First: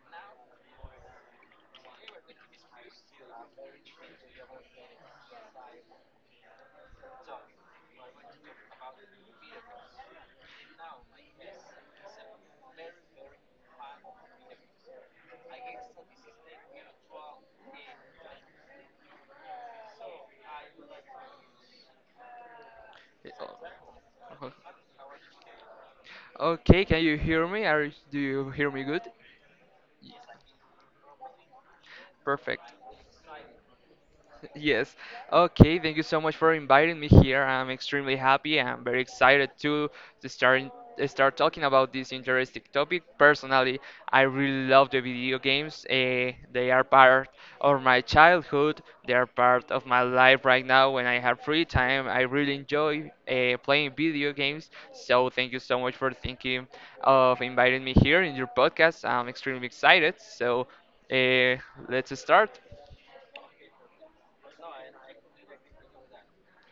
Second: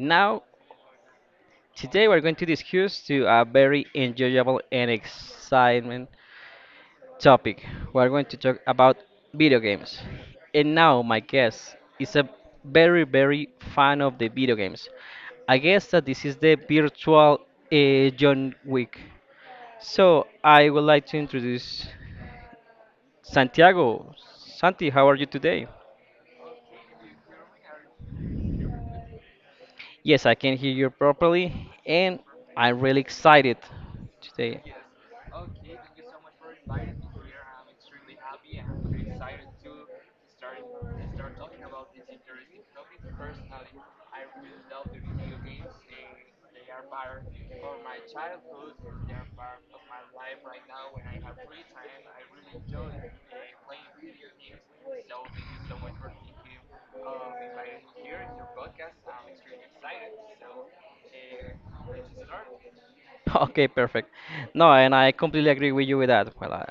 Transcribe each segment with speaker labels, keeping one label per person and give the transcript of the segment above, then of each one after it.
Speaker 1: Now, today we're going to discuss to a very enjoyable and exciting topic. We're going to talk about video games. And now my guest is a very fan of the video games. I guess that this is the virtual John Wick. So I would like to introduce Santiago. Santi, how are you today?
Speaker 2: Okay, can you hear me? Do you hear me good?
Speaker 1: Yes, I can hear you properly, and
Speaker 2: Perfect.
Speaker 1: I'm really excited today.
Speaker 2: Yes. Okay, thank you so much for inviting me here. I'm extremely happy. I'm very excited to start start talking about this interesting topic. Personally, I really love the video games. They are part of my childhood. They are part of my life right now when I have free time. I really enjoy playing video games. So thank you so much for thinking of inviting me here in your podcast. I'm extremely excited. So eh, let's start.
Speaker 1: Okay, perfect. No, and I completely agree with you with that. Well,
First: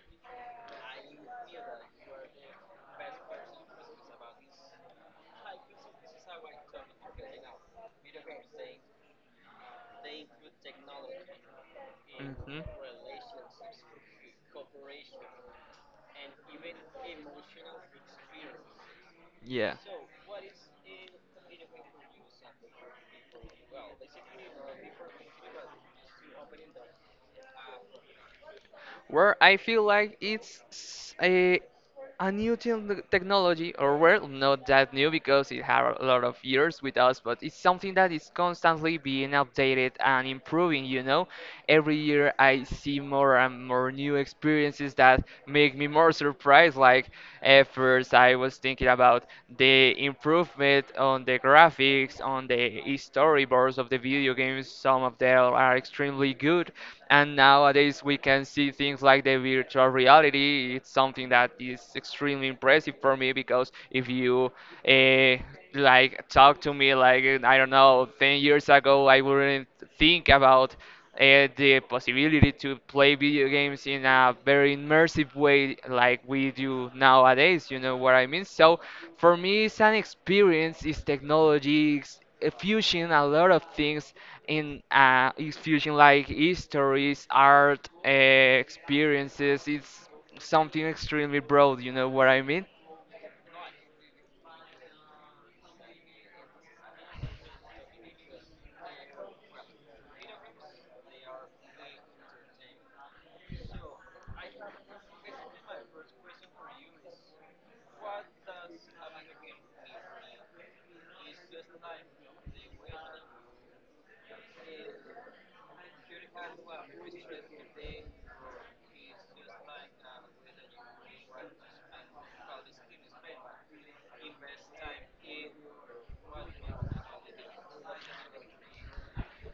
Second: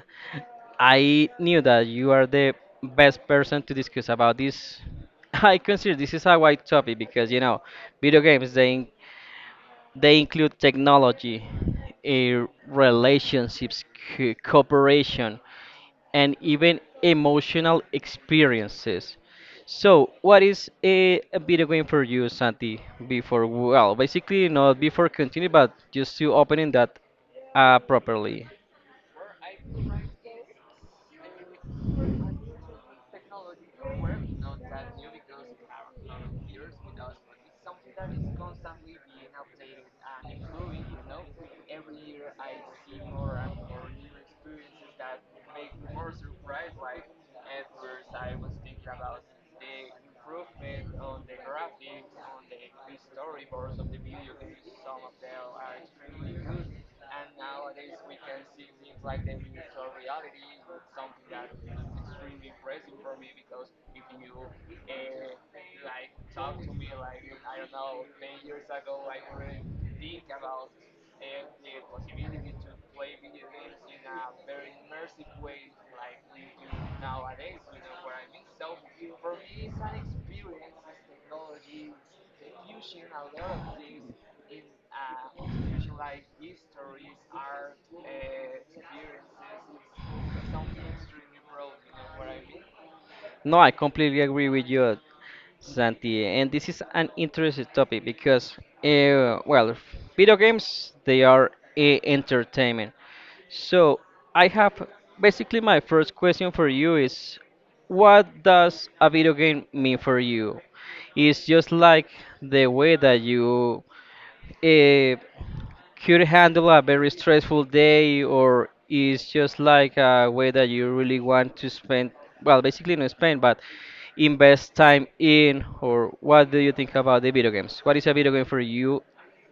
Speaker 1: I knew that you are the best person to discuss about this. I consider this is a wide topic because you know, video games they include technology,
Speaker 2: Hmm.
Speaker 1: relationships, cooperation and even emotional experiences.
Speaker 2: Yeah,
Speaker 1: So, what is a video game for you, Santi? Before, well, basically not before continue, but just to opening that properly.
Speaker 2: where I feel like it's a new technology, or well, not that new because it had a lot of years with us, but it's something that is constantly being updated and improving, you know? Every year I see more and more new experiences that make me more surprised. Like, at first I was thinking about the improvement on the graphics, on the storyboards of the video games. Some of them are extremely good, and nowadays we can see things like the virtual reality. It's something that is extremely impressive for me because if you uh, like talk to me like I don't know 10 years ago, I wouldn't think about the possibility to play video games in a very immersive way like we do nowadays, you know what I mean? So for me it's an experience, it's technology, it's a fusion, a lot of things in it's fusion like histories, art, experiences. It's something extremely broad, you know what I mean?
Speaker 1: No, I completely agree with you, Santi. And this is an interesting topic because, well, video games they are a entertainment. So I have basically my first question for you is, what does a video game mean for you? It's just like the way that you. uh, could handle a very stressful day or is just like a way that you really want to spend well basically not spend but invest time in? Or what do you think about the video games? What is a video game for you?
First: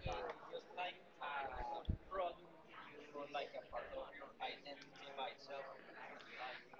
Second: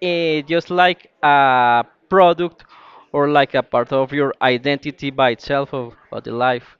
Speaker 1: Just like a product or like a part of your identity by itself of the life.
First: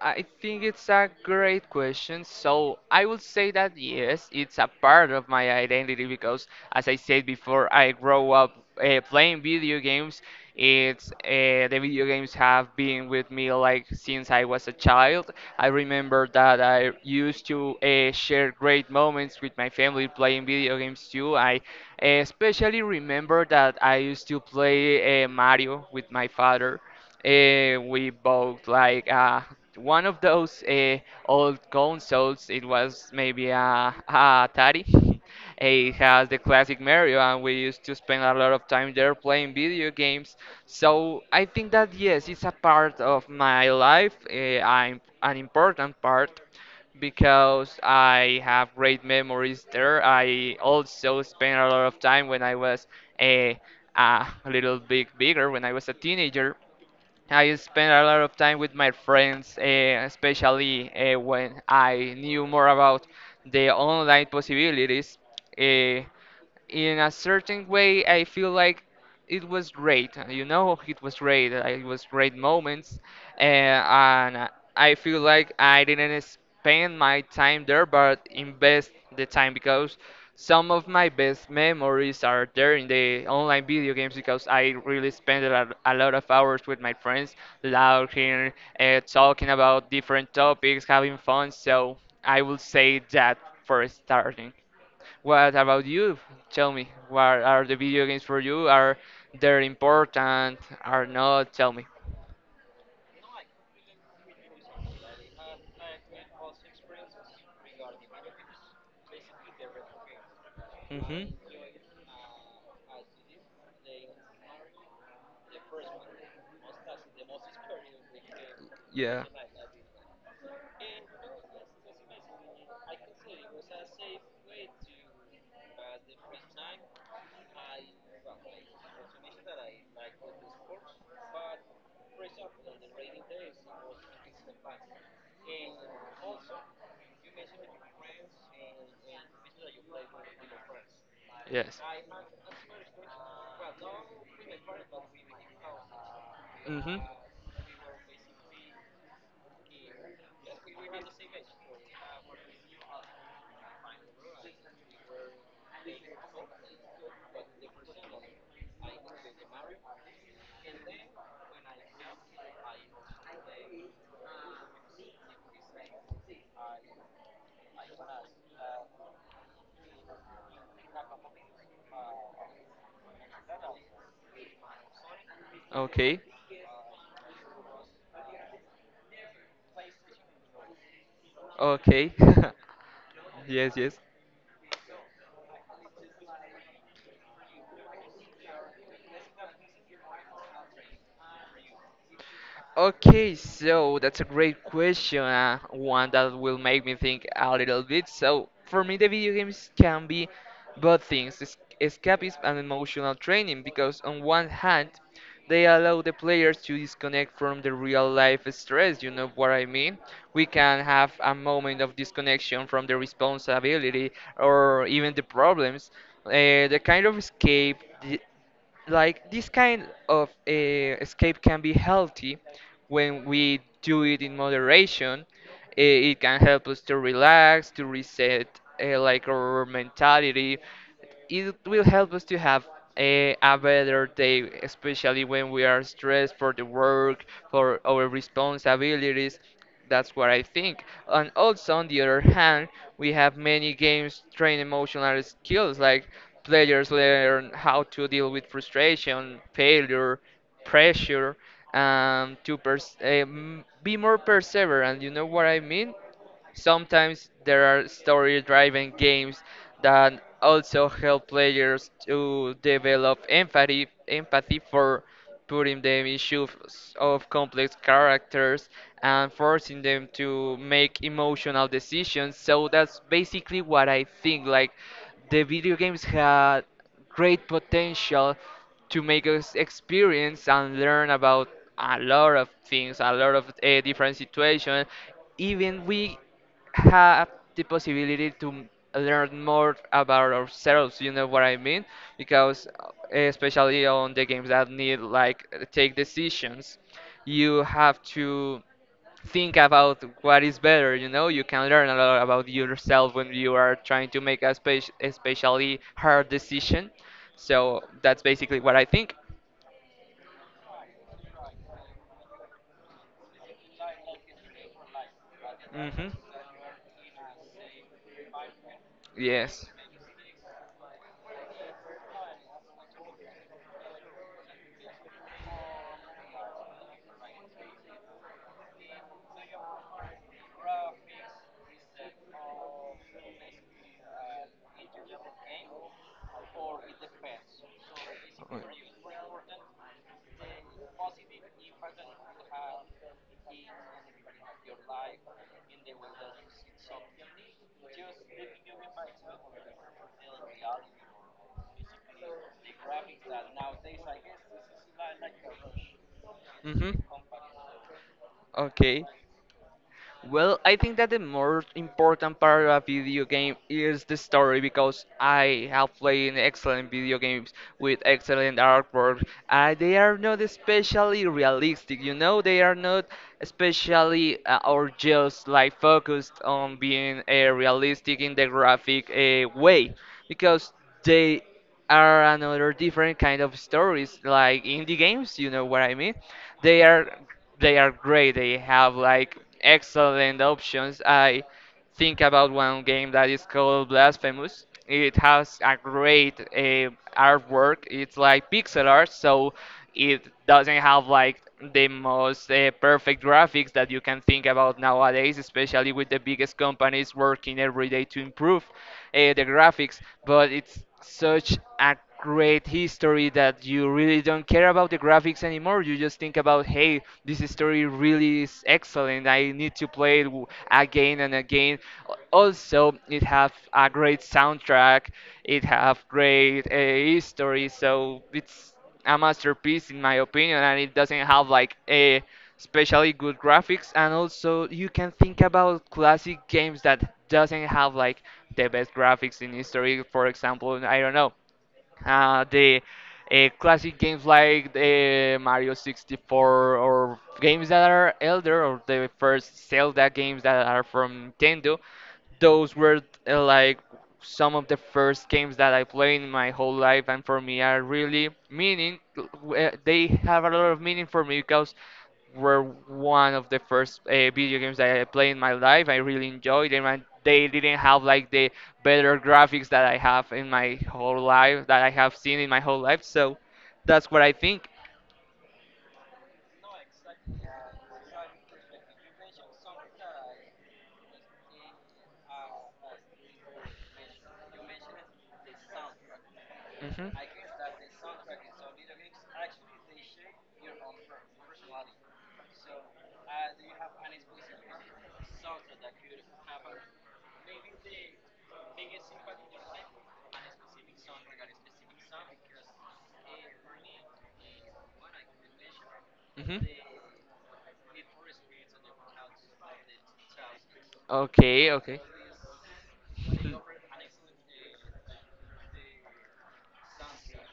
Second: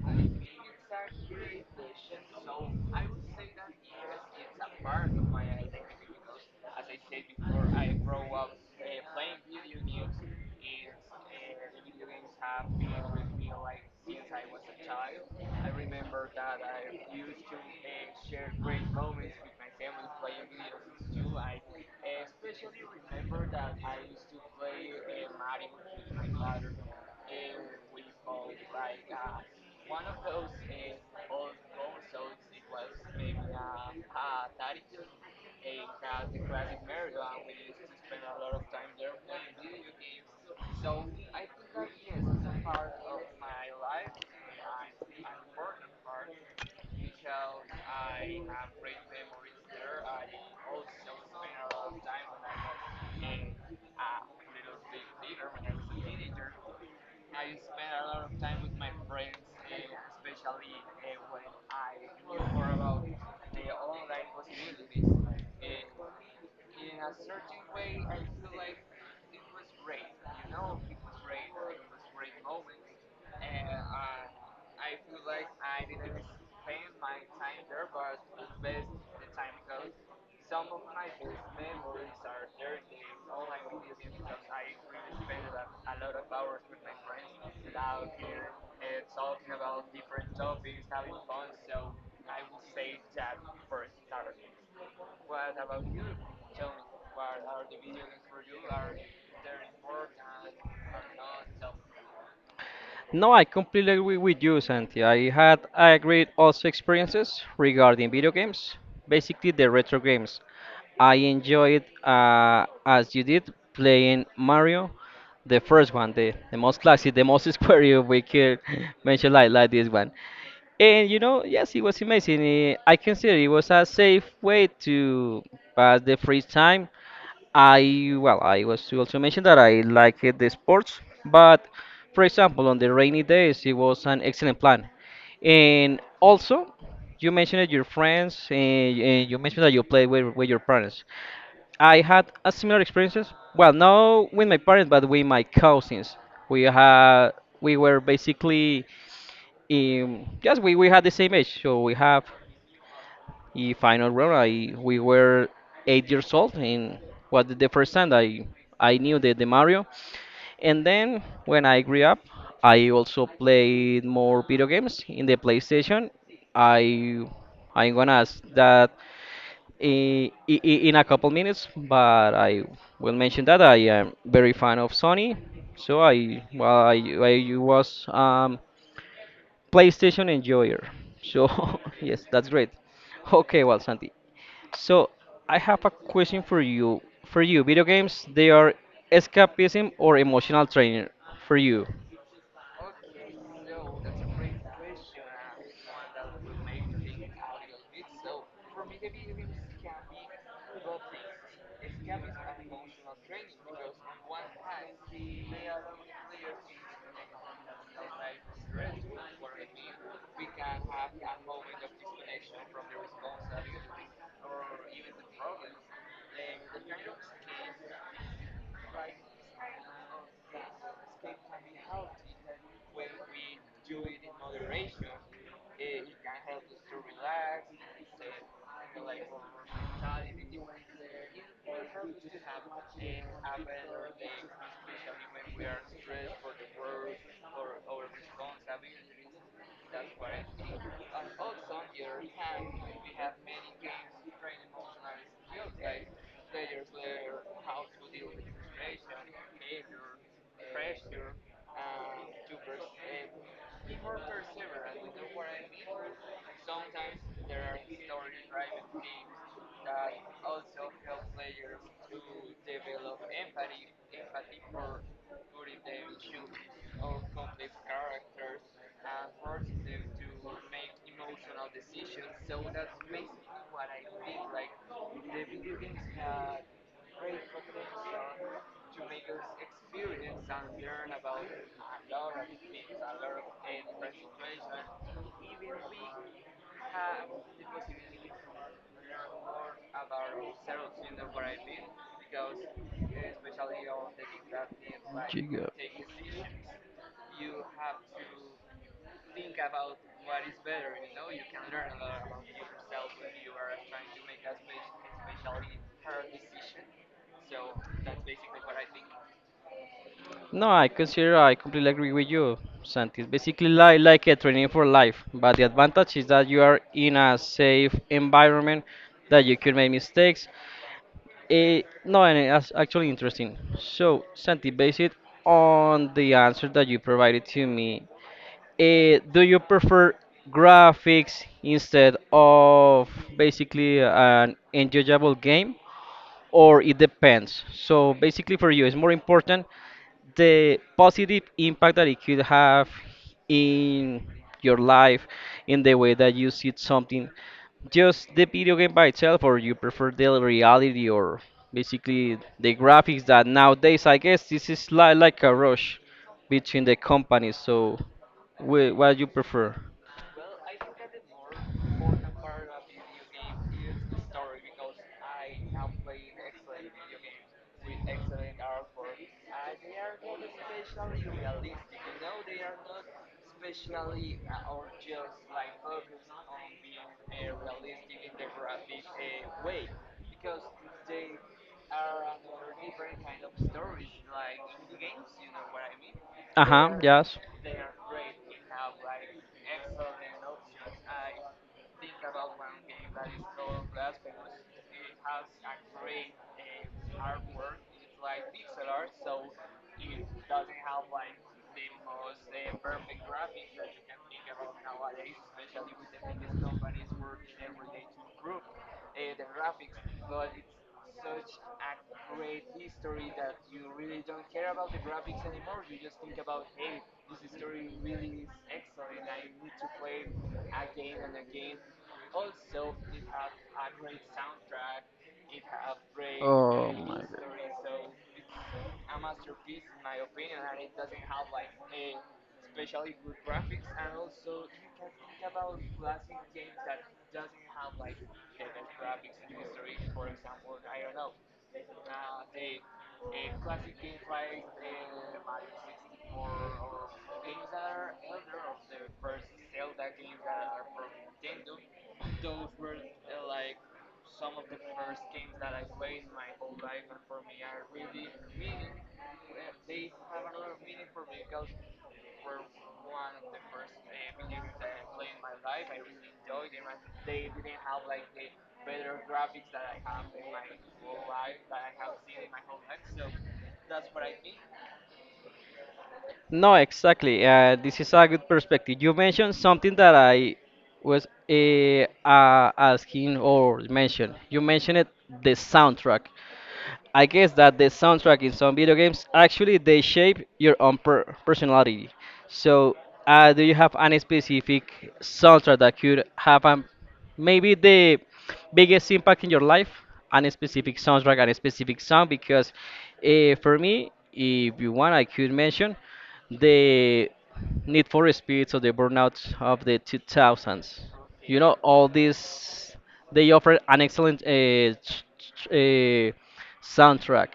Speaker 2: I think it's a great question. So I will say that yes, it's a part of my identity because, as I said before, I grow up playing video games. It's the video games have been with me like since I was a child. I remember that I used to share great moments with my family playing video games too. I especially remember that I used to play Mario with my father. We bought like one of those old consoles. It was maybe a Atari. It has the classic Mario, and we used to spend a lot of time there playing video games. So I think that yes, it's a part of my life, I'm an important part because I have great memories there. I also spent a lot of time when I was a, a little bit bigger. When I was a teenager, I spent a lot of time with my friends, especially when I knew more about the online possibilities. Eh, in a certain way I feel like it was great, you know, it was great, it was great moments, and I feel like I didn't spend my time there but invest the time, because some of my best memories are there in the online video games. Because I really spent a lot of hours with my friends, laughing, talking about different topics, having fun. So I will say that for starting. What about you? Tell me, what are the video games for you? Are they important? Are not? Tell me.
Speaker 1: No, I completely agree with you, Santi. I agreed also experiences regarding video games, basically the retro games. I
Speaker 2: Mhm.
Speaker 1: enjoyed, as you did, playing Mario, the first one, the most classic, the most square you we could
Speaker 2: Yeah.
Speaker 1: mention like this one. And you know, yes, it was amazing. I consider it was a safe way to pass the free time. I well, I was to also mention that I like the sports, but for example, on the rainy days, it was an excellent plan. And also, you mentioned that your friends, and you mentioned that you played with your parents.
Speaker 2: Yes.
Speaker 1: I had a similar experiences. Well, not with my parents, but with my cousins. We
Speaker 2: Mm-hmm.
Speaker 1: had we were basically yes, we had the same age, so we have a final round. I we were 8 years old, and was the first time I knew the Mario. And then when I grew up, I also played more video games in the PlayStation. I I'm gonna ask that in a couple minutes, but I will mention that I am very fan of Sony. So
Speaker 2: Okay.
Speaker 1: I was PlayStation enjoyer. So
Speaker 2: Okay.
Speaker 1: yes, that's great. Okay,
Speaker 2: Yes,
Speaker 1: well,
Speaker 2: yes.
Speaker 1: Santi. So I have a question for you. For you, video games, they are escapism or emotional trainer for you.
Speaker 2: Okay, so that's a great question, one that will make me think a little bit. So, for me, the video games can be both things, escapism and emotional training, because on one hand, they allow the players to disconnect from the real life stress, you know what I mean? We can have a moment of disconnection from the responsibility or even the problems. The kind of escape, like this kind of escape can be healthy when we do it in moderation. It can help us to relax, to reset like our mentality. It will help us to have a better day, especially when we are stressed for the work, for our responsibilities. That's what I think. And also, on the other hand, we have many games train emotional skills, like players learn how to deal with frustration, failure, pressure, be more perseverant. You know what I mean? Sometimes there are story driven games that also help players to develop empathy, empathy for putting them in shoes of complex characters and forcing them to make emotional decisions. So that's basically what I think. Like the video games had great potential to make us experience and learn about a lot of things, a lot of different situations. Even we have the possibility to learn more about ourselves, you know what I mean? Because especially on the games that need like take decisions, you have to think about what is better. You know, you can learn a lot about yourself when you are trying to make a especially hard decision. So that's basically what I think.
Speaker 1: No, I consider I completely agree with you, Santi. It's basically like a training for life, but the
Speaker 2: Hmm.
Speaker 1: advantage is that you are in a safe environment that you
Speaker 2: Yes.
Speaker 1: can make mistakes. No, and that's actually interesting. So, Santi, based on the answer that you provided to me, do you prefer graphics instead of basically an enjoyable game? Or it depends. So basically, for you, it's more important the positive impact that it could have in your life, in the way that you see something, just the video game by
Speaker 2: Okay.
Speaker 1: itself, or you prefer the reality, or basically the graphics that nowadays, I guess, this is like a rush between the
Speaker 2: Mm-hmm.
Speaker 1: companies. So,
Speaker 2: Okay.
Speaker 1: what you prefer?
Speaker 2: Well, I think that the more important part of a video game is the story, because I have played excellent video games with excellent artwork. They are not especially realistic, you know, they are not especially or just like focused on being realistic in the graphic way, because they are another different kind of stories, like indie games, you know what I mean? They are, they are great, they have like excellent options. I think about one game that is called Blasphemous. It has a great artwork, it's like pixel art. So it doesn't have like the most perfect graphics that you can think about nowadays, especially with the biggest companies working every day to improve the graphics. But it's such a great history that you really don't care about the graphics anymore. You just think about, hey, this story really is excellent. I need to play it again and again. Also, it have a great soundtrack. It have great history. So it's a masterpiece in my opinion, and it doesn't have like a especially good graphics. And also you can think about classic games that doesn't have like the best graphics in history. For example, I don't know, the classic games like the Mario 64, or games that are elder, or the first Zelda games that are from Nintendo. Those were like some of the first games that I played in my whole life, and for me are really meaning. They have a lot of meaning for me because were one of the first video games that I played in my life. I really enjoyed them, and they didn't have like the better graphics that I have in my whole life, that I have seen in my whole life. So that's what I think.
Speaker 1: No, exactly. This is a good perspective. You mentioned something that I was asking or mentioned. You mentioned it, the soundtrack.
Speaker 2: Hmm, hmm.
Speaker 1: I guess that the soundtrack in some video games actually they shape your own personality. So, do you have any specific soundtrack that could have maybe the biggest impact in your life? Any specific soundtrack, any specific song? Because for me, if you want, I could mention the Need for Speeds or the Burnouts of the 2000s. You know,
Speaker 2: Okay, okay.
Speaker 1: all these, they
Speaker 2: Hmm.
Speaker 1: offer an excellent soundtrack.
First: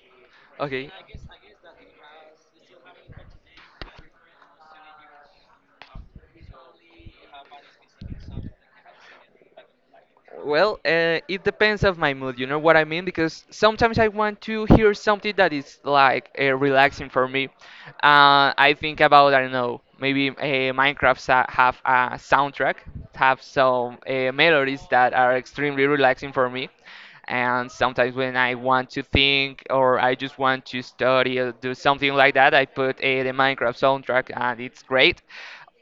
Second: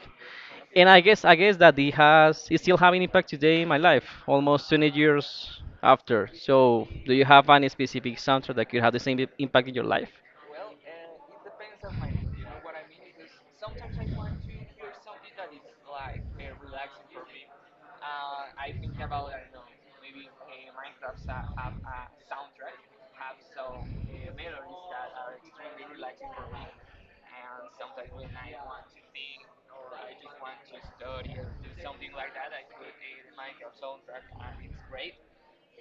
Speaker 1: And
Speaker 2: Okay.
Speaker 1: I guess that it has it's still having impact today in my life, almost 20 years after. So, do you have any specific soundtrack that could have the same impact in your life?
Speaker 2: Well, it depends of my mood. You know what I mean? Because sometimes I want to hear something that is like relaxing for me. I think about, I don't know, maybe Minecraft have a soundtrack, have some melodies that are extremely relaxing for me. And sometimes when I want to think or I just want to study or do something like that, I put the Minecraft soundtrack and it's great.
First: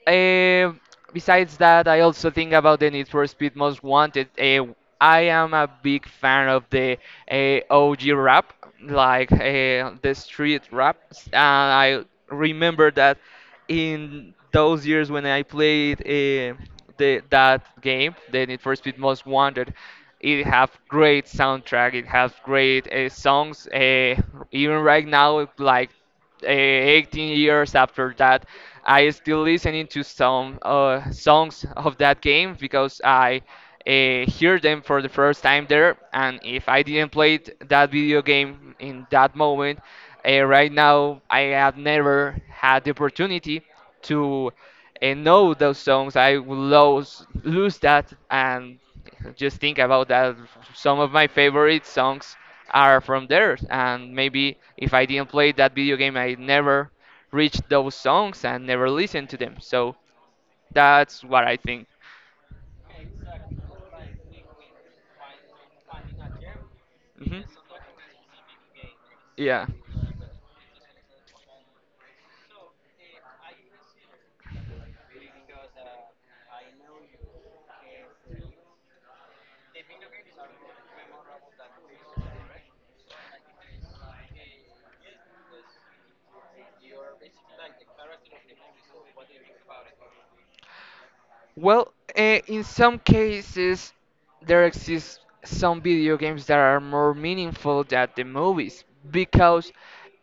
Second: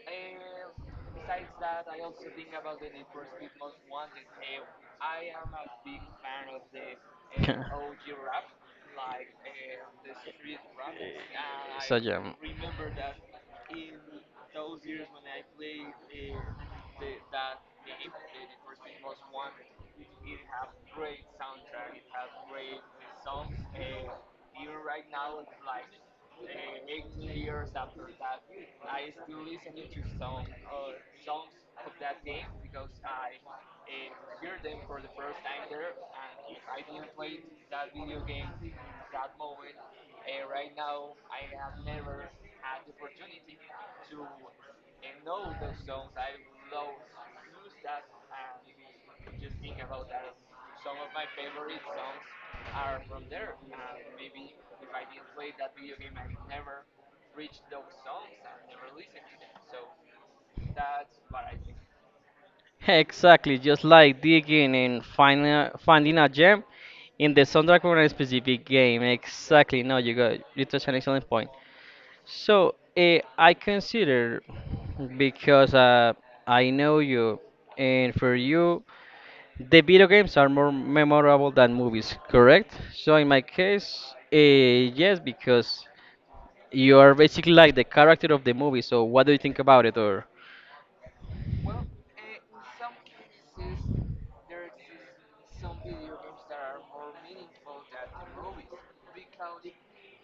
Speaker 2: Um, besides that, I also think about the Need for Speed Most Wanted. I am a big fan of the OG rap, like the street rap. And I
Speaker 1: Yeah,
Speaker 2: remember that in those years when I played that game, the Need for Speed Most Wanted, it have great soundtrack. It has great songs. Even right now, like 18 years after that, I still listening to some songs of that game, because I hear them for the first time there. And if I didn't play that video game in that moment, right now I have never had the opportunity to know those songs, I will lose that. And just think about that. Some of my favorite songs are from there, and maybe if I didn't play that video game, I never reached those songs and never listened to them. So that's what I think.
Speaker 1: exactly, just like digging and finding a gem in the
Speaker 2: Hmm.
Speaker 1: soundtrack for a specific game.
Speaker 2: Yeah.
Speaker 1: Exactly. No, you got you touched an excellent point. So I consider because I know you, and for you, the video games are more memorable than movies, correct? So in my case, yes, because you are basically like the character of the movie. So what do you think about it, or?
Speaker 2: Well, in some cases, there exist some video games that are more meaningful than the movies, because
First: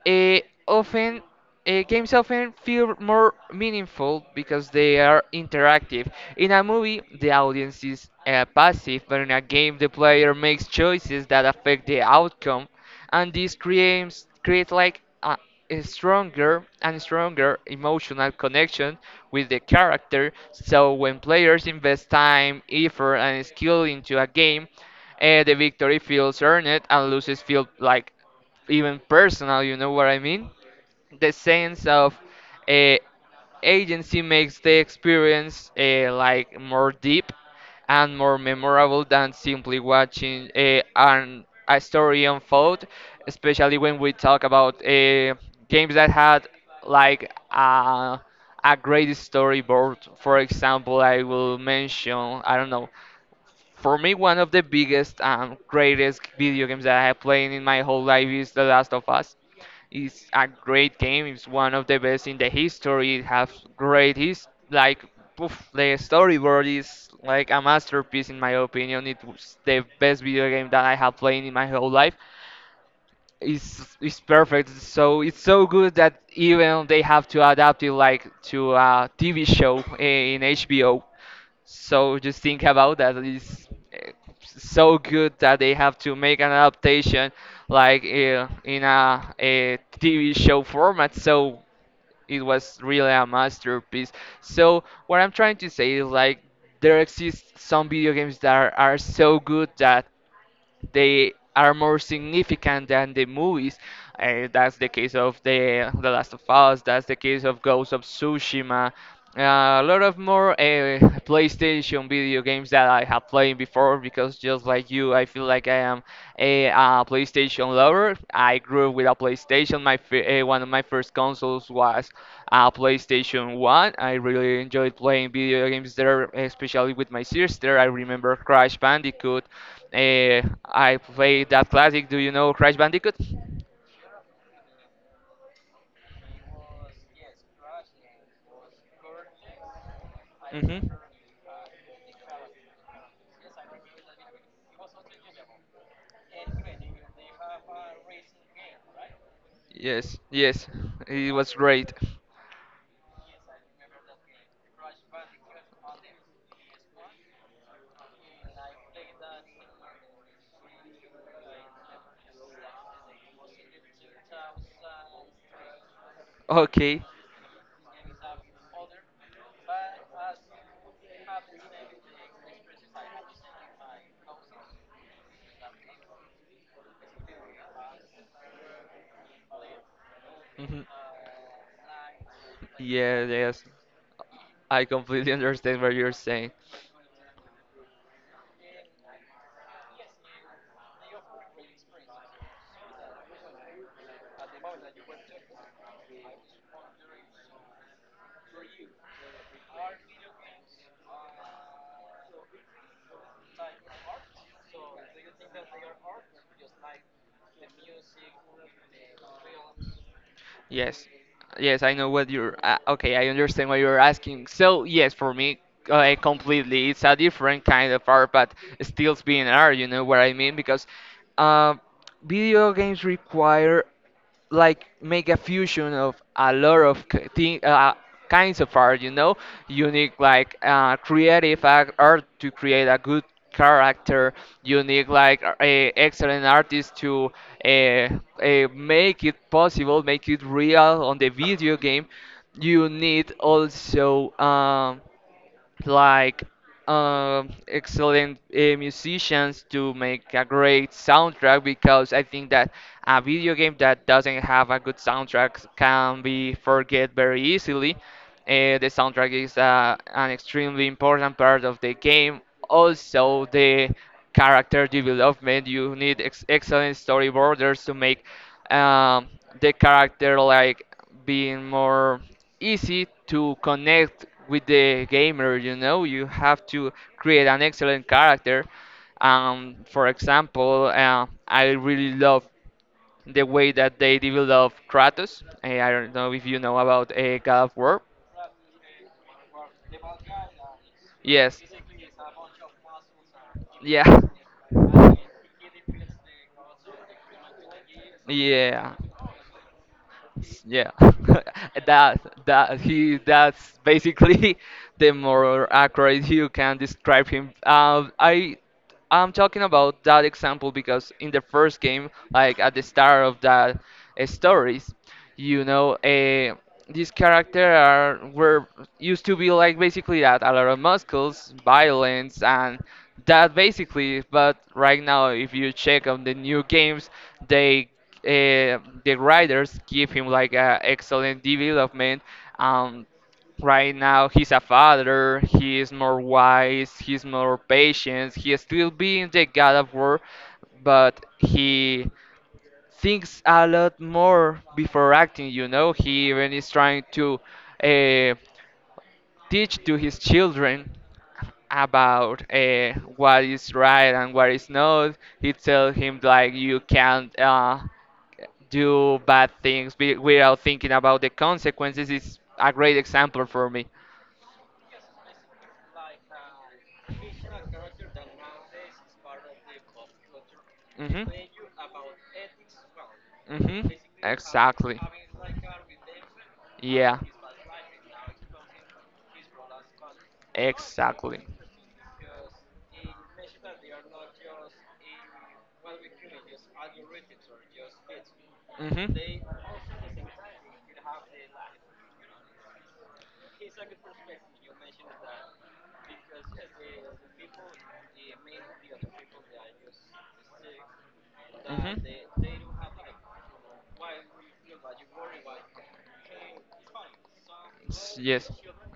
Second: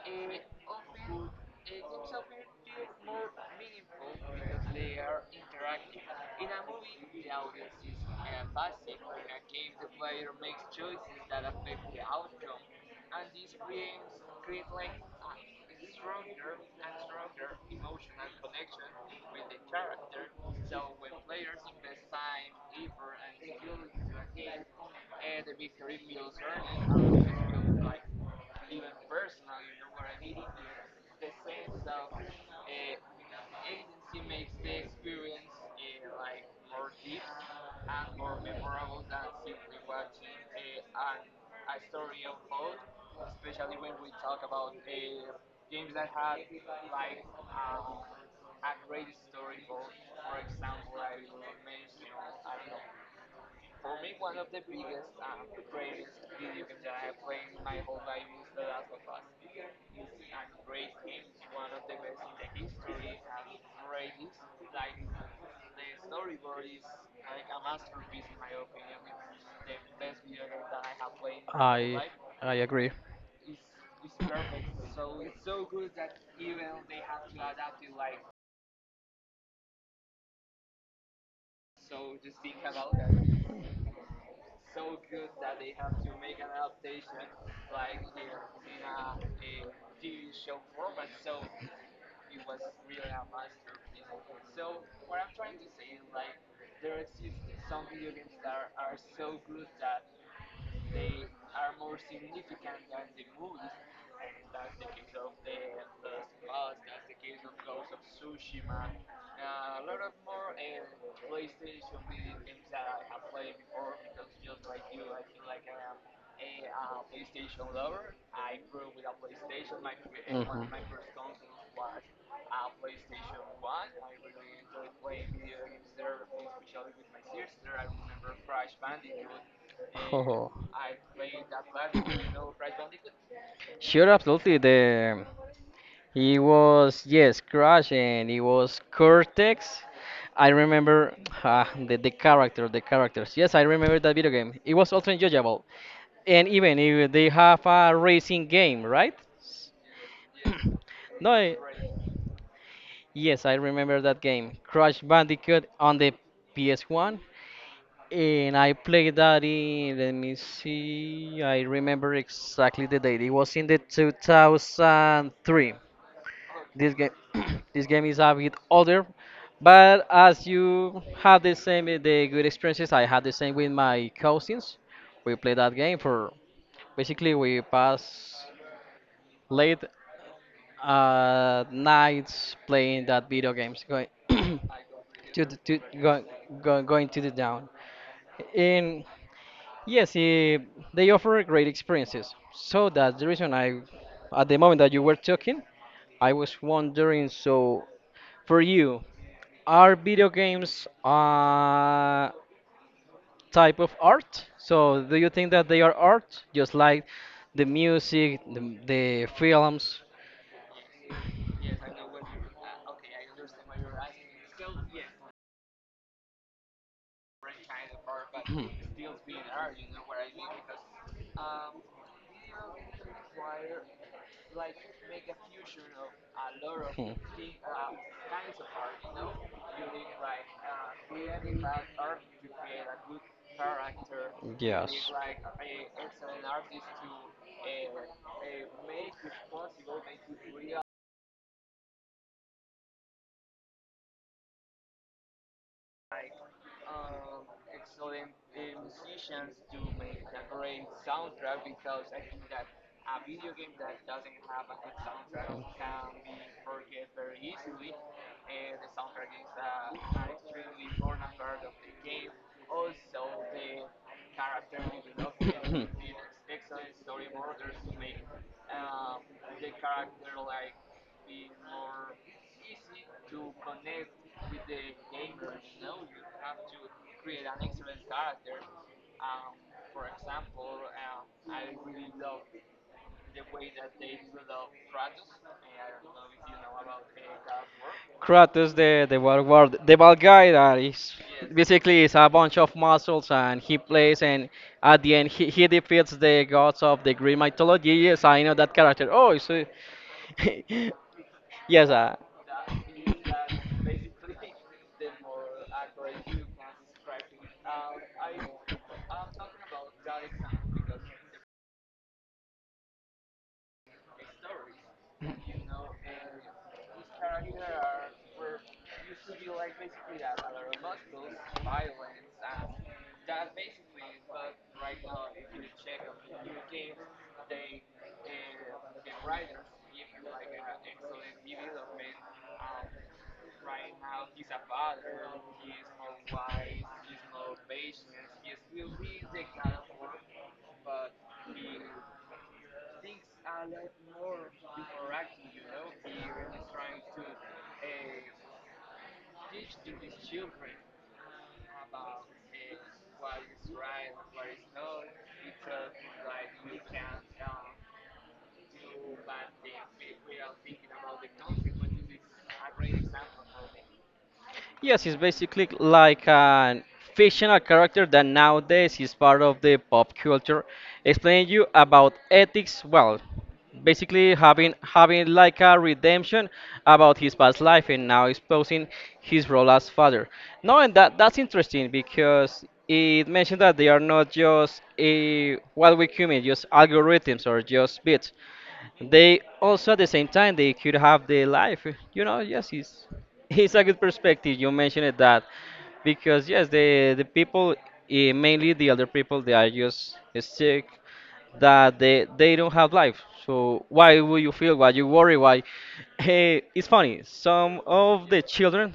Speaker 2: eh, often games often feel more meaningful because they are interactive. In a movie, the audience is passive, but in a game, the player makes choices that affect the outcome, and this creates create like a stronger and stronger emotional connection with the character. So when players invest time, effort, and skill into a game, the victory feels earned and loses feel like even personal. You know what I mean? The sense of uh, agency makes the experience like more deep and more memorable than simply watching a story unfold, especially when we talk about games that had like a, a great storyboard. For example, I will mention, I don't know, for me, one of the biggest and greatest video games that I have played in my whole life is The Last of Us. It's a great game. It's one of the best in the history. It has great his like poof, the storyboard is like a masterpiece in my opinion. It was the best video game that I have played in my whole
Speaker 1: I
Speaker 2: life.
Speaker 1: agree.
Speaker 2: It's perfect. So it's so good that even they have to adapt it like to a TV show in HBO. So just think about that. It's so good that they have to make an adaptation like TV show format. So it was really a masterpiece. So what I'm trying to say is like there exist some video games that are so good that they are more significant than the movies. That's the case of The Last of Us. That's the case of Ghost of Tsushima. A lot of more PlayStation video games that I have played before because just like you, I feel like I am a PlayStation lover. I grew up with a PlayStation. One of my first consoles was PlayStation 1. I really enjoyed playing video games there, especially with my sister. I remember Crash Bandicoot.
Speaker 1: Oh.
Speaker 2: I played that classic. Do you know Crash Bandicoot?
Speaker 1: Sure, absolutely. The he was yes, Crash, and he was Cortex. I
Speaker 2: hmm
Speaker 1: remember ah, the character, the characters. Yes, I remember that video game. It was also enjoyable, and even if they have a racing game, right?
Speaker 2: Yes, yes, it
Speaker 1: No,
Speaker 2: was
Speaker 1: I-
Speaker 2: great.
Speaker 1: Yes, I remember that game, Crash Bandicoot on the PS1, and I played that in. Let me see. I remember exactly the date. It was in the 2003. This
Speaker 2: Okay.
Speaker 1: game, this game is a bit older, but as you have the same the good experiences, I had the same with my cousins. We played that game for basically we pass late
Speaker 2: hmm
Speaker 1: nights playing
Speaker 2: Yeah,
Speaker 1: that video
Speaker 2: yes,
Speaker 1: games. Going
Speaker 2: I completely
Speaker 1: to, the- to
Speaker 2: understand what you're
Speaker 1: go,
Speaker 2: saying.
Speaker 1: go, going to the down. And yes, they offer great experiences. So that's the reason I, at the moment that you were talking, I was wondering. So for you, are video games a type of art? So do you think that they are art, just like the music, the films?
Speaker 2: Yes, yes, I know what you're. Okay, I understand what you're asking. So yes, for me, completely, it's a different kind of art, but still being art. You know what I mean? Because uh, video games require like make a fusion of a lot of kinds of art, you know, you need like art to create a good character. You need like a excellent artist to make it possible, make it real on the video game. You need also like excellent musicians to make a great soundtrack because I think that a video game that doesn't have a good soundtrack can be forget very easily. The soundtrack is an extremely important part of the game. Also, the character development. You need excellent storyboarders to make um, the character like being more easy to connect with the gamer. You know, you have to create an excellent character. For example, I really love the way that they develop Kratos. I don't know if you know about God of War.
Speaker 1: Kratos, the bad guard, the bad guy that is
Speaker 2: yes
Speaker 1: basically is a bunch of muscles, and he
Speaker 2: yeah
Speaker 1: plays, and at the end he defeats the gods of the Greek mythology. Yes, I know that
Speaker 2: yeah
Speaker 1: character. Oh, so
Speaker 2: yeah,
Speaker 1: yes,
Speaker 2: that that he that's basically the more accurate you can describe him. I, I'm talking about that example because in the first game, like at the start of that stories, you know, these characters are were used to be like basically that, a lot of muscles, violence, and that basically. But right now, if you check on the new games, they the writers give him like a excellent development. Um, right now he's a father. He is more wise. He's more patient. He is still being the God of War, but he thinks a lot more before acting. You know, he even is trying to. Uh, Teach to his children about what is right and what is not. He tells him like you can't do bad things without thinking about the consequences. Is a great example for me.
Speaker 1: yes, it's basically like a fictional character that nowadays is part of the pop culture,
Speaker 2: hmm
Speaker 1: explaining you about ethics. Well,
Speaker 2: hmm
Speaker 1: basically
Speaker 2: Exactly.
Speaker 1: having like a redemption
Speaker 2: Yeah.
Speaker 1: about his past life and now exposing his role as father. No, and that that's
Speaker 2: Exactly.
Speaker 1: interesting because it mentioned that they are not just a what we human, just algorithms or just bits.
Speaker 2: hmm
Speaker 1: They also at the same time they could have the life. You know, yes, it's it's a good perspective. You mentioned it that because yes, the people mainly the other people they are just sick
Speaker 2: Mhm.
Speaker 1: that they don't have life. So why will you feel? Why you worry? Why? Hey, it's funny. Some of the
Speaker 2: Yes.
Speaker 1: children.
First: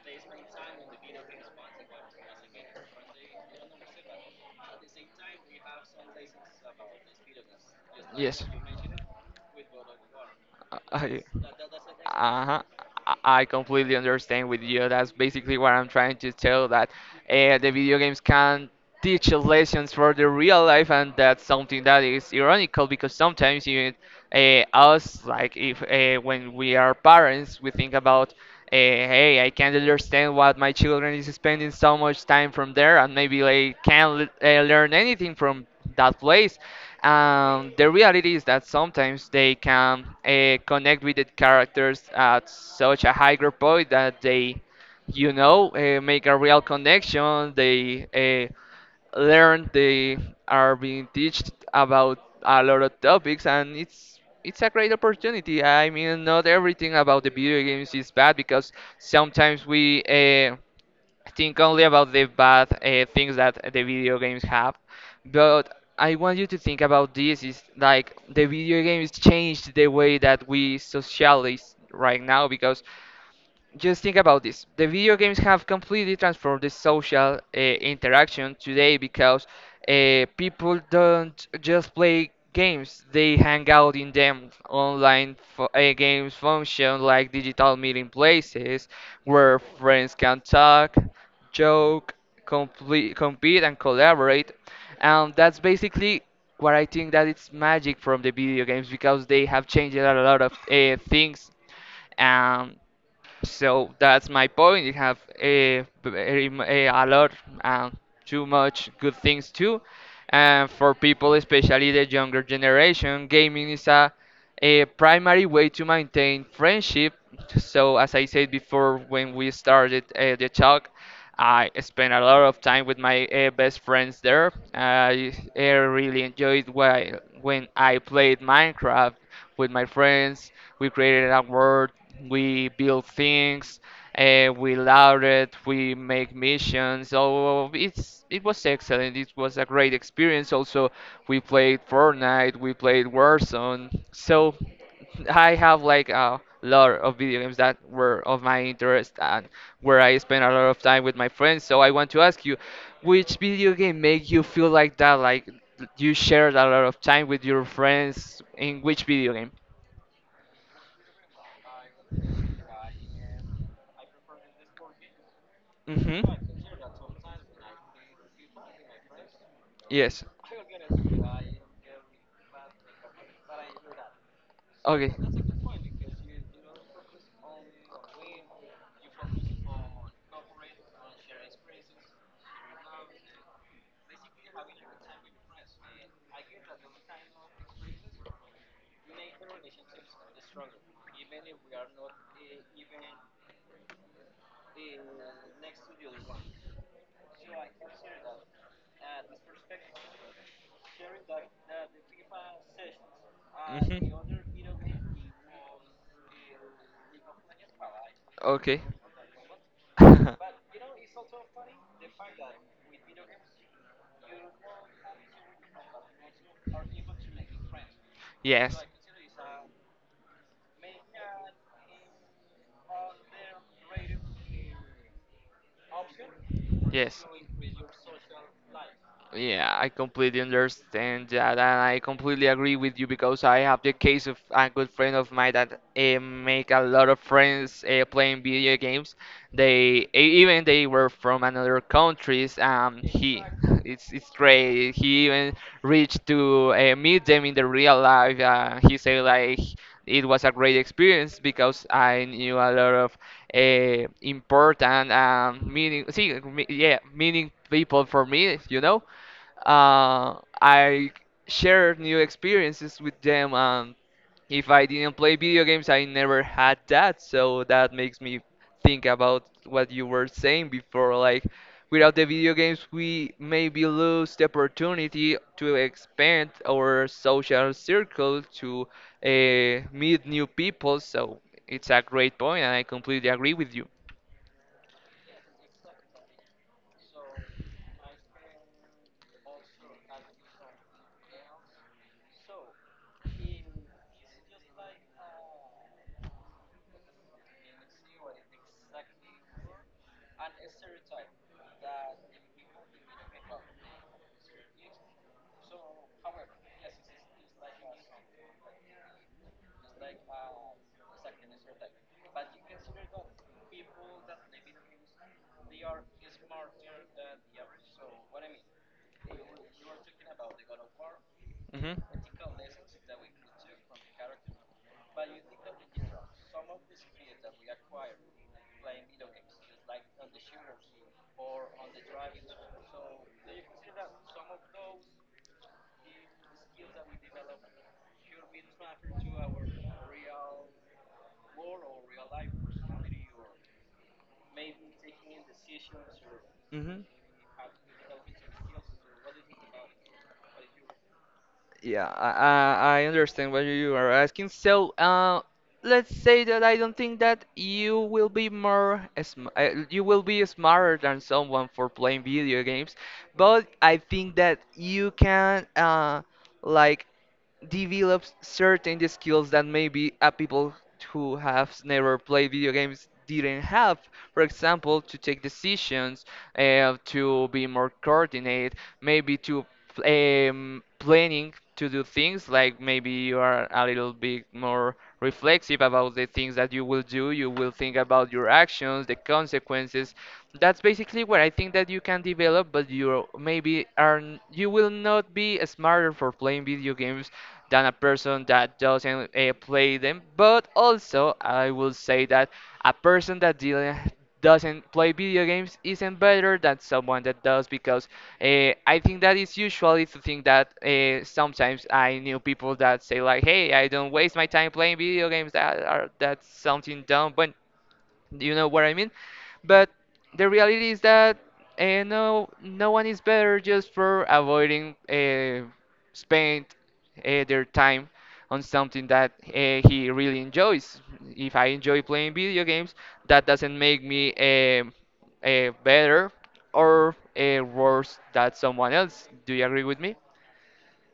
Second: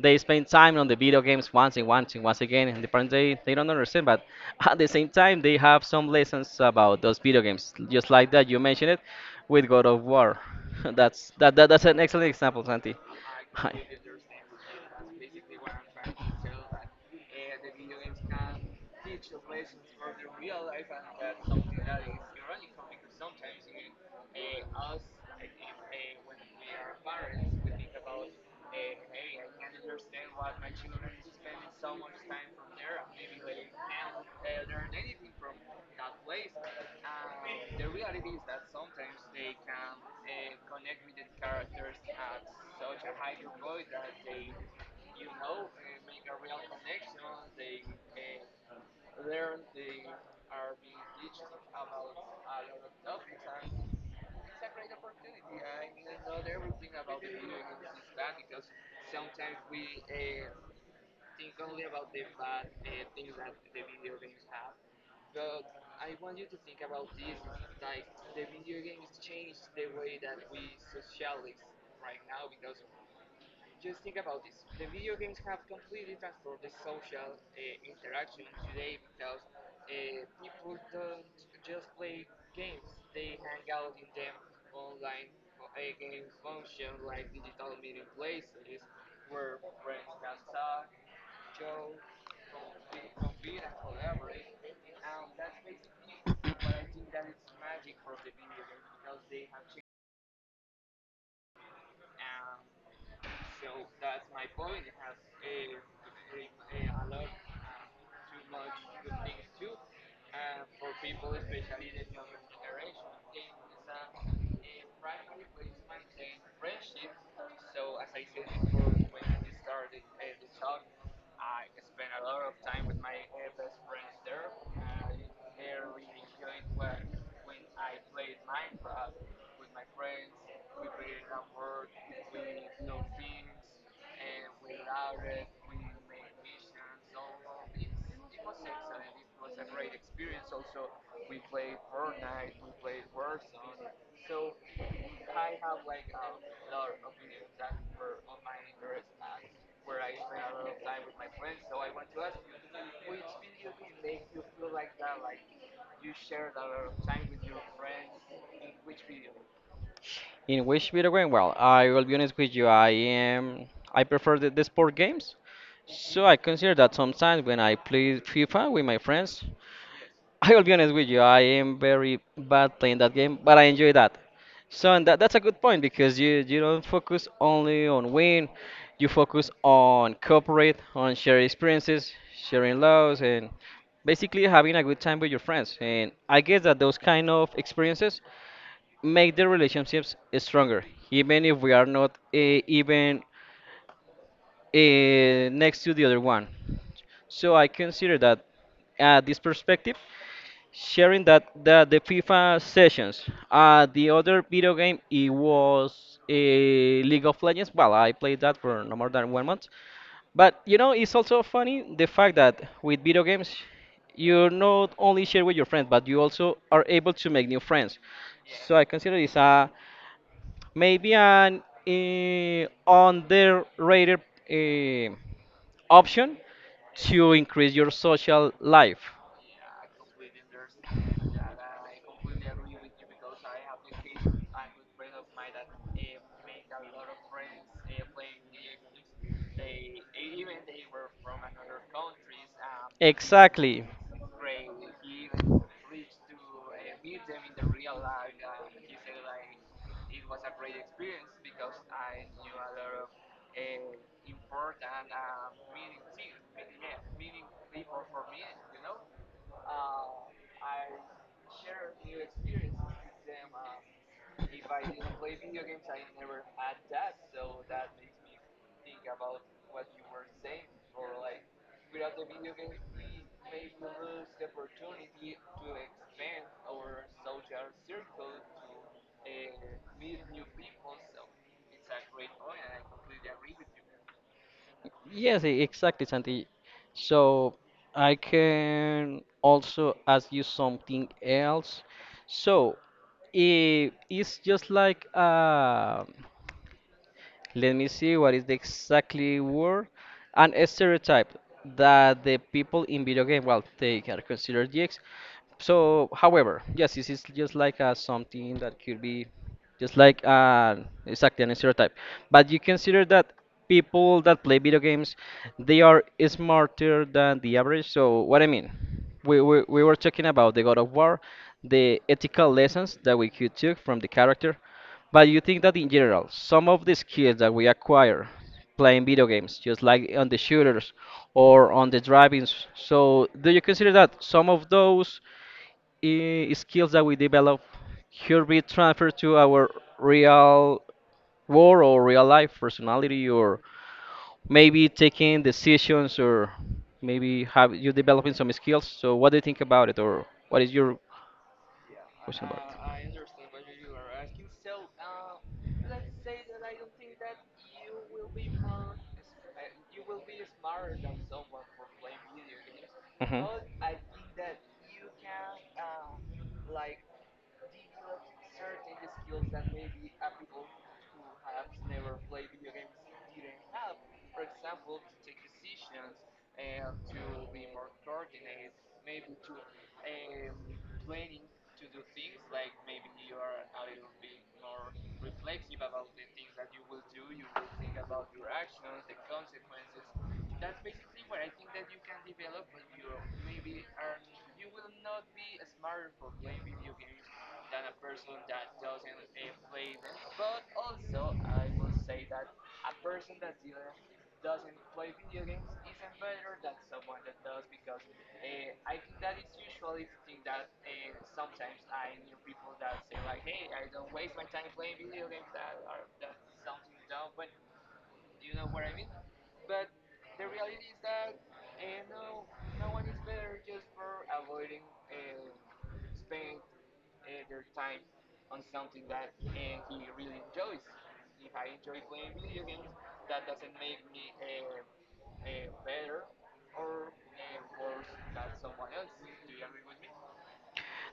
Speaker 1: They spend time on the video games once and once and once again, and the parents they don't understand. But at the same time, they have some lessons about those video games, just like
Speaker 2: Yes.
Speaker 1: that you mentioned it with God of War.
Speaker 2: I,
Speaker 1: That's that's an excellent
Speaker 2: uh-huh.
Speaker 1: example, Santi.
Speaker 2: I I
Speaker 1: Hi.
Speaker 2: completely understand with you. That's basically what I'm trying to tell that the video games can teach lessons for the real life, and that's something that is ironical because sometimes even us like if when we are parents, we think about hey, I can't understand what my children is spending so much time from there and maybe they can't learn anything from that place. The reality is that sometimes they can connect with the characters at such a higher point that they, you know, make a real connection. They learn. They are being taught about a lot of topics, and it's a great opportunity. I mean, not
Speaker 1: Mean,
Speaker 2: everything about the video games is bad because sometimes we think only about the bad things that the video games have, but I want you to think about this is like the video games changed the way that we socialize right now because just think about this. The video games have completely transformed the social interaction today because people don't just play games, they hang out in them. Online games function like digital meeting places where friends can talk, joke, compete, and collaborate. And that's basically what I think that it's magic from the video games because they have changed a lot of things. Um, so that's my point. You have a, very m- a lot and too much good things too. And for people, especially the younger generation, gaming is a primary way to maintain friendship. So as I said before when we started the talk, I spent a lot of time with my best friends there. I really enjoyed when I played Minecraft with my friends. We created a world, we built things, we loaded, we make missions. So it was excellent. It was a great experience. Also, we played Fortnite, we played Warzone. So. I have like a lot of video games that were of my interest and where I spent a lot of time with my friends. So I want to ask you, which video game make you feel like that? Like you shared a lot of time with your friends in which video game?
Speaker 1: in which video game? Well, I will be honest with you. I am. I prefer the sport games, so
Speaker 2: Mm-hmm.
Speaker 1: I consider that sometimes when I play FIFA with my friends,
Speaker 2: Yes.
Speaker 1: I will be honest with you, I am very bad playing that game, but I enjoy that. So and
Speaker 2: Okay.
Speaker 1: that's a good point because you don't focus only on win, you focus on cooperate, on sharing experiences, sharing loves, and basically having a good time with your friends. And I guess that those kind of experiences make the relationships stronger, even if we are not even next to the other one. So I consider that this perspective sharing that the FIFA sessions.
Speaker 2: Mhm.
Speaker 1: The other video game it was a League of Legends. Well, I played that
Speaker 2: Okay.
Speaker 1: for no more than 1 month. But you know, it's also funny the fact that with video games, you not only share with your friends, but you also are able to make new friends. So
Speaker 2: Yes.
Speaker 1: I consider this a maybe an underrated uh, option
Speaker 2: Yes.
Speaker 1: to increase your social life.
Speaker 2: Yeah, I completely understand that, and I completely agree with you because I have the case of a good friend of mine that make a lot of friends playing video games. They even they were from another countries. He,
Speaker 1: Exactly.
Speaker 2: it's great. He even reached to meet them in the real life. He said like it was a great experience because I knew a lot of important meaning people for me, you know, uh, I shared new experiences with them. If I didn't play video games, I never had that. So that makes me think about what you were saying before. Like, without the video games, we maybe lose the opportunity to expand our social circle to meet new people. So it's a great point, and I completely agree with you.
Speaker 1: Yes, exactly, Santi. So I can also ask you something else. So it's just like let me see what is the exactly word an stereotype that the people in video game well they are considered geeks. So however yes this is just like something that could be just like exactly an stereotype, but you consider that people that play video games they are smarter than the average? So what I mean, we were talking about the God of War,
Speaker 2: hmm
Speaker 1: the ethical lessons that we could take from the character, but you think that in general, some of the skills that we acquire playing video games, just like on the shooters or on the driving, so do you consider that some of those skills that we develop could be transferred to our real world or real life personality, or maybe taking decisions, or
Speaker 2: hmm
Speaker 1: maybe have you developing some skills? So what do you think about it, or what is your
Speaker 2: Yeah,
Speaker 1: question about
Speaker 2: I
Speaker 1: it?
Speaker 2: understand what you are asking. So, let's say that I don't think that you will be more sm you will be smarter than someone for playing video games,
Speaker 1: Mhm.
Speaker 2: but I think that you can like develops certain skills that maybe people who have never played video games didn't have. For example, to take decisions, to be more coordinate, maybe to planning to do things like maybe you are a little bit more reflexive about the things that you will do. You will think about your actions, the consequences. That's basically where I think that you can develop, but you maybe you will not be smarter for playing video games than a person that doesn't play them. But also, I will say that a person that didn't doesn't play video games isn't better than someone that does because I think that is usually the thing that sometimes I knew people that say like, hey, I don't waste my time playing video games. That's something dumb, but do you know what I mean? But the reality is that no, no one is better just for avoiding spend their time on something that he really enjoys. If I enjoy playing video games, that doesn't make me better or worse than someone else. Do you agree with me?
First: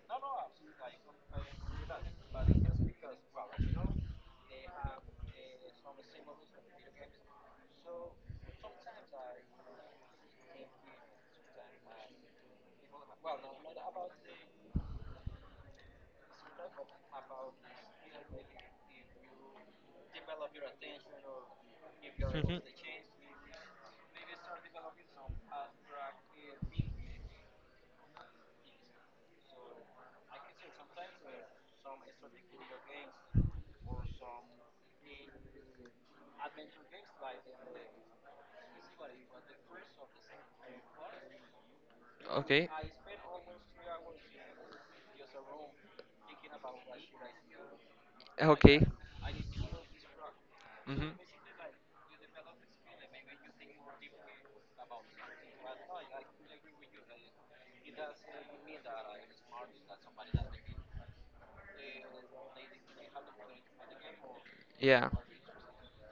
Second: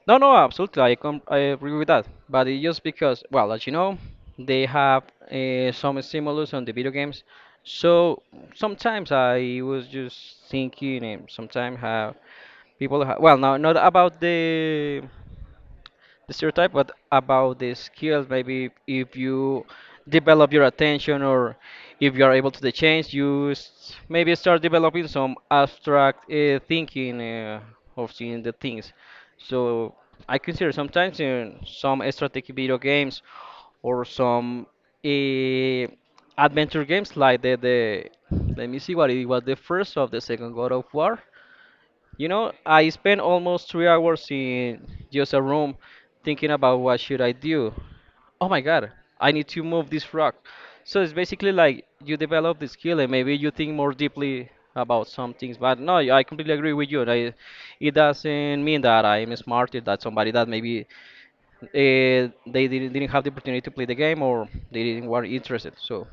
Speaker 1: No, no, absolutely. I agree with that. But it's just because, well, as you know, they have some stimulus on the video games. So sometimes I was just thinking, and sometimes have people, well, no, not about the stereotype, but about the skills. Maybe if you develop your attention or if you are able to
Speaker 2: Mhm.
Speaker 1: the change, maybe start developing some abstract thinking of seeing the things. So I consider sometimes in some strategic video games or some uh, adventure games like the let me see what it was the first of the second God of War. You know,
Speaker 2: Okay.
Speaker 1: I spent almost 3 hours in just a room thinking about what should I do. Oh my
Speaker 2: Okay.
Speaker 1: God, I need to move this rock. So
Speaker 2: hmm
Speaker 1: it's basically like you develop the skill and maybe you think more deeply about some things. But no, I completely agree with you. I, it doesn't mean that I'm smarter than somebody that maybe they didn't have the opportunity to play the game or they didn't
Speaker 2: Yeah.
Speaker 1: were interested. So.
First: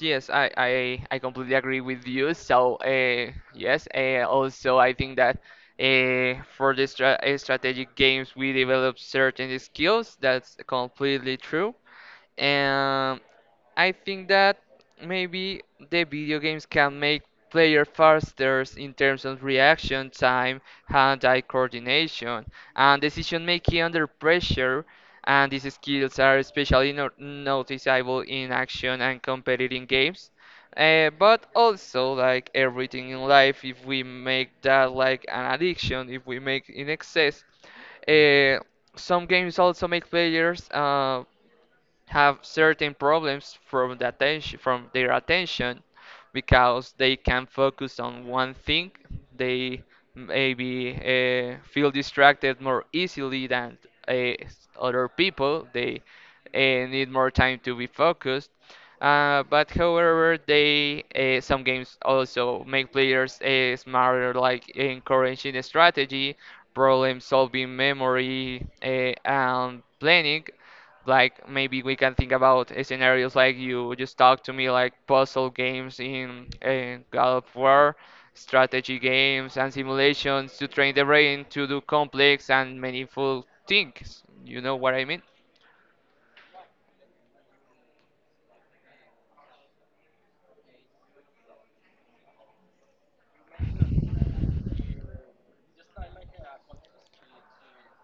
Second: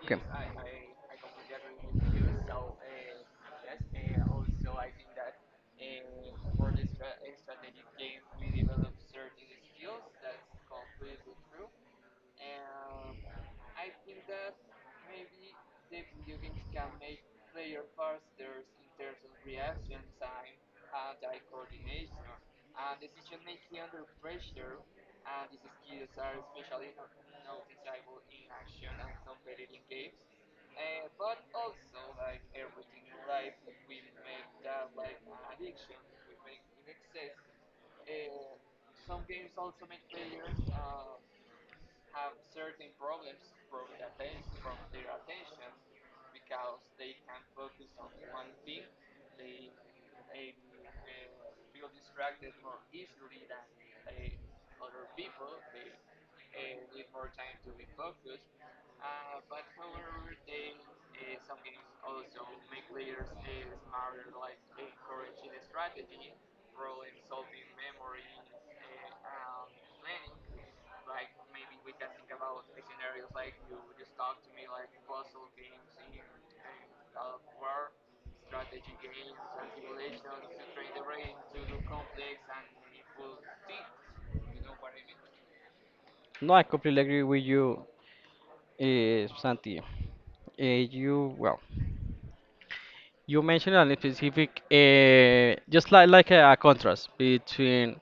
Speaker 2: Yes, I completely agree with you. So, yes, also I think that for the strategic games we develop certain skills. That's completely true. And I think that maybe the video games can make player faster in terms of reaction time, hand-eye coordination, and decision making under pressure. And these skills are especially noticeable in action and competitive games. But also, like everything in life, if we make that like an addiction, if we make in excess, uh, some games also make players. Have certain problems from the attention, from their attention because they can focus on one thing. They maybe uh, feel distracted more easily than uh, other people. They need more time to be focused, but however they some games also make players smarter, like encouraging strategy, problem solving, memory, and planning. Like maybe we can think about scenarios like you just talked to me, like puzzle games in God of War, strategy games and simulations to train the brain to do complex and meaningful things. You know what I mean?
Speaker 1: No, I completely agree with you, Santi. You well. You mentioned a specific, just like a, contrast between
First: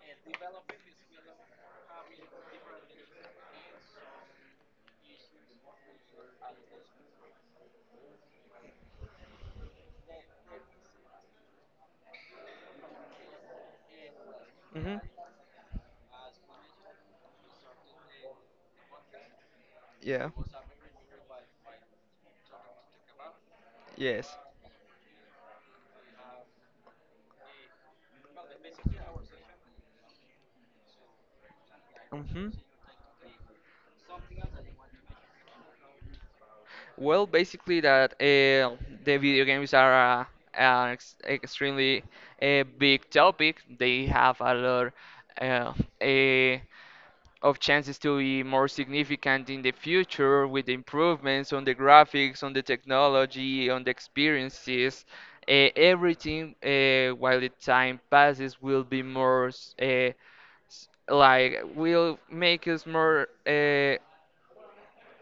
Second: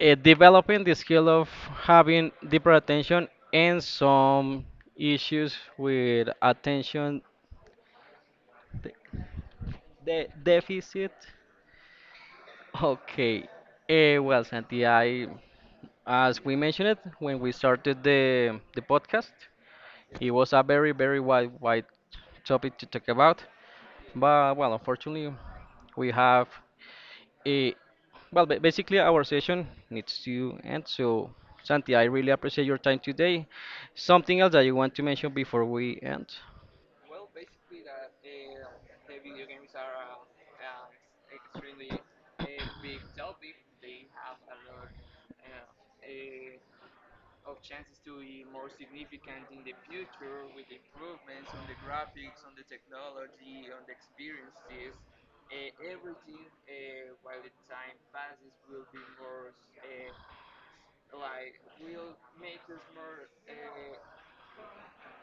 Speaker 1: developing the skill of having deeper attention and some issues with attention de- deficit. Okay. Well, Santi,
Speaker 2: hmm
Speaker 1: I, as we mentioned it when we started the podcast,
Speaker 2: Yeah.
Speaker 1: it was a very wide topic to talk about,
Speaker 2: Yes.
Speaker 1: but well, unfortunately, we have. Eh, well, basically, our session needs to end. So, Santi, I really
Speaker 2: hmm
Speaker 1: appreciate your time today. Something else that you want to mention before we end?
Speaker 2: Well, basically that the video games are an ex extremely big topic. They have a lot uh, eh, of chances to be more significant in the future with the improvements on the graphics, on the technology, on the experiences. Everything while the time passes will be more, uh, like will make us more,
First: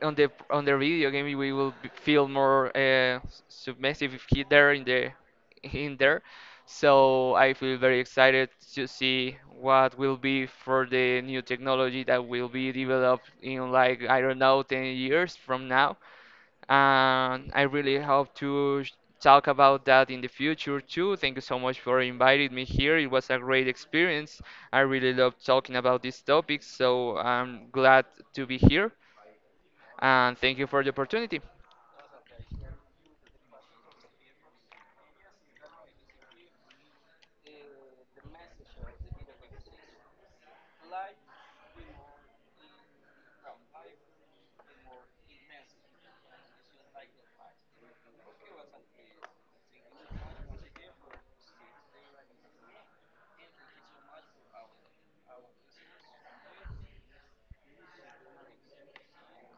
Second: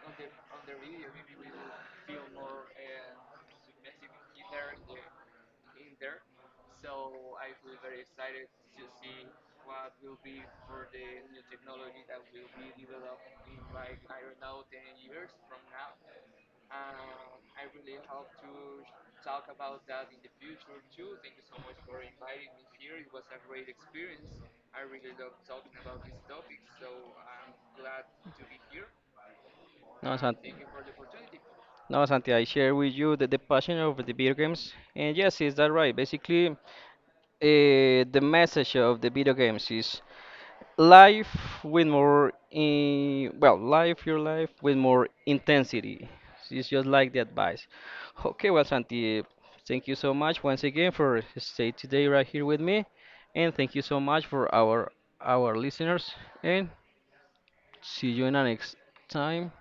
Speaker 2: on the video game we will feel more submissive if he there in the in there. So I feel very excited to see what will be for the new technology that will be developed in, like, I don't know, 10 years from now. And I really hope to talk about that in the future too. Thank you so much for inviting me here. It was a great experience. I really love talking about these topics, so I'm glad to be here.
Speaker 1: No,
Speaker 2: And
Speaker 1: Santi.
Speaker 2: thank you for the opportunity.
Speaker 1: No, Santi, I share with you the passion of the video games. And yes, is that right? Basically, the message of the video games is life your life with more intensity. It's just like the advice. Okay, well, Santi, thank you so much once again for stay today right here with me. And thank you so much for our listeners. And see you in the next time.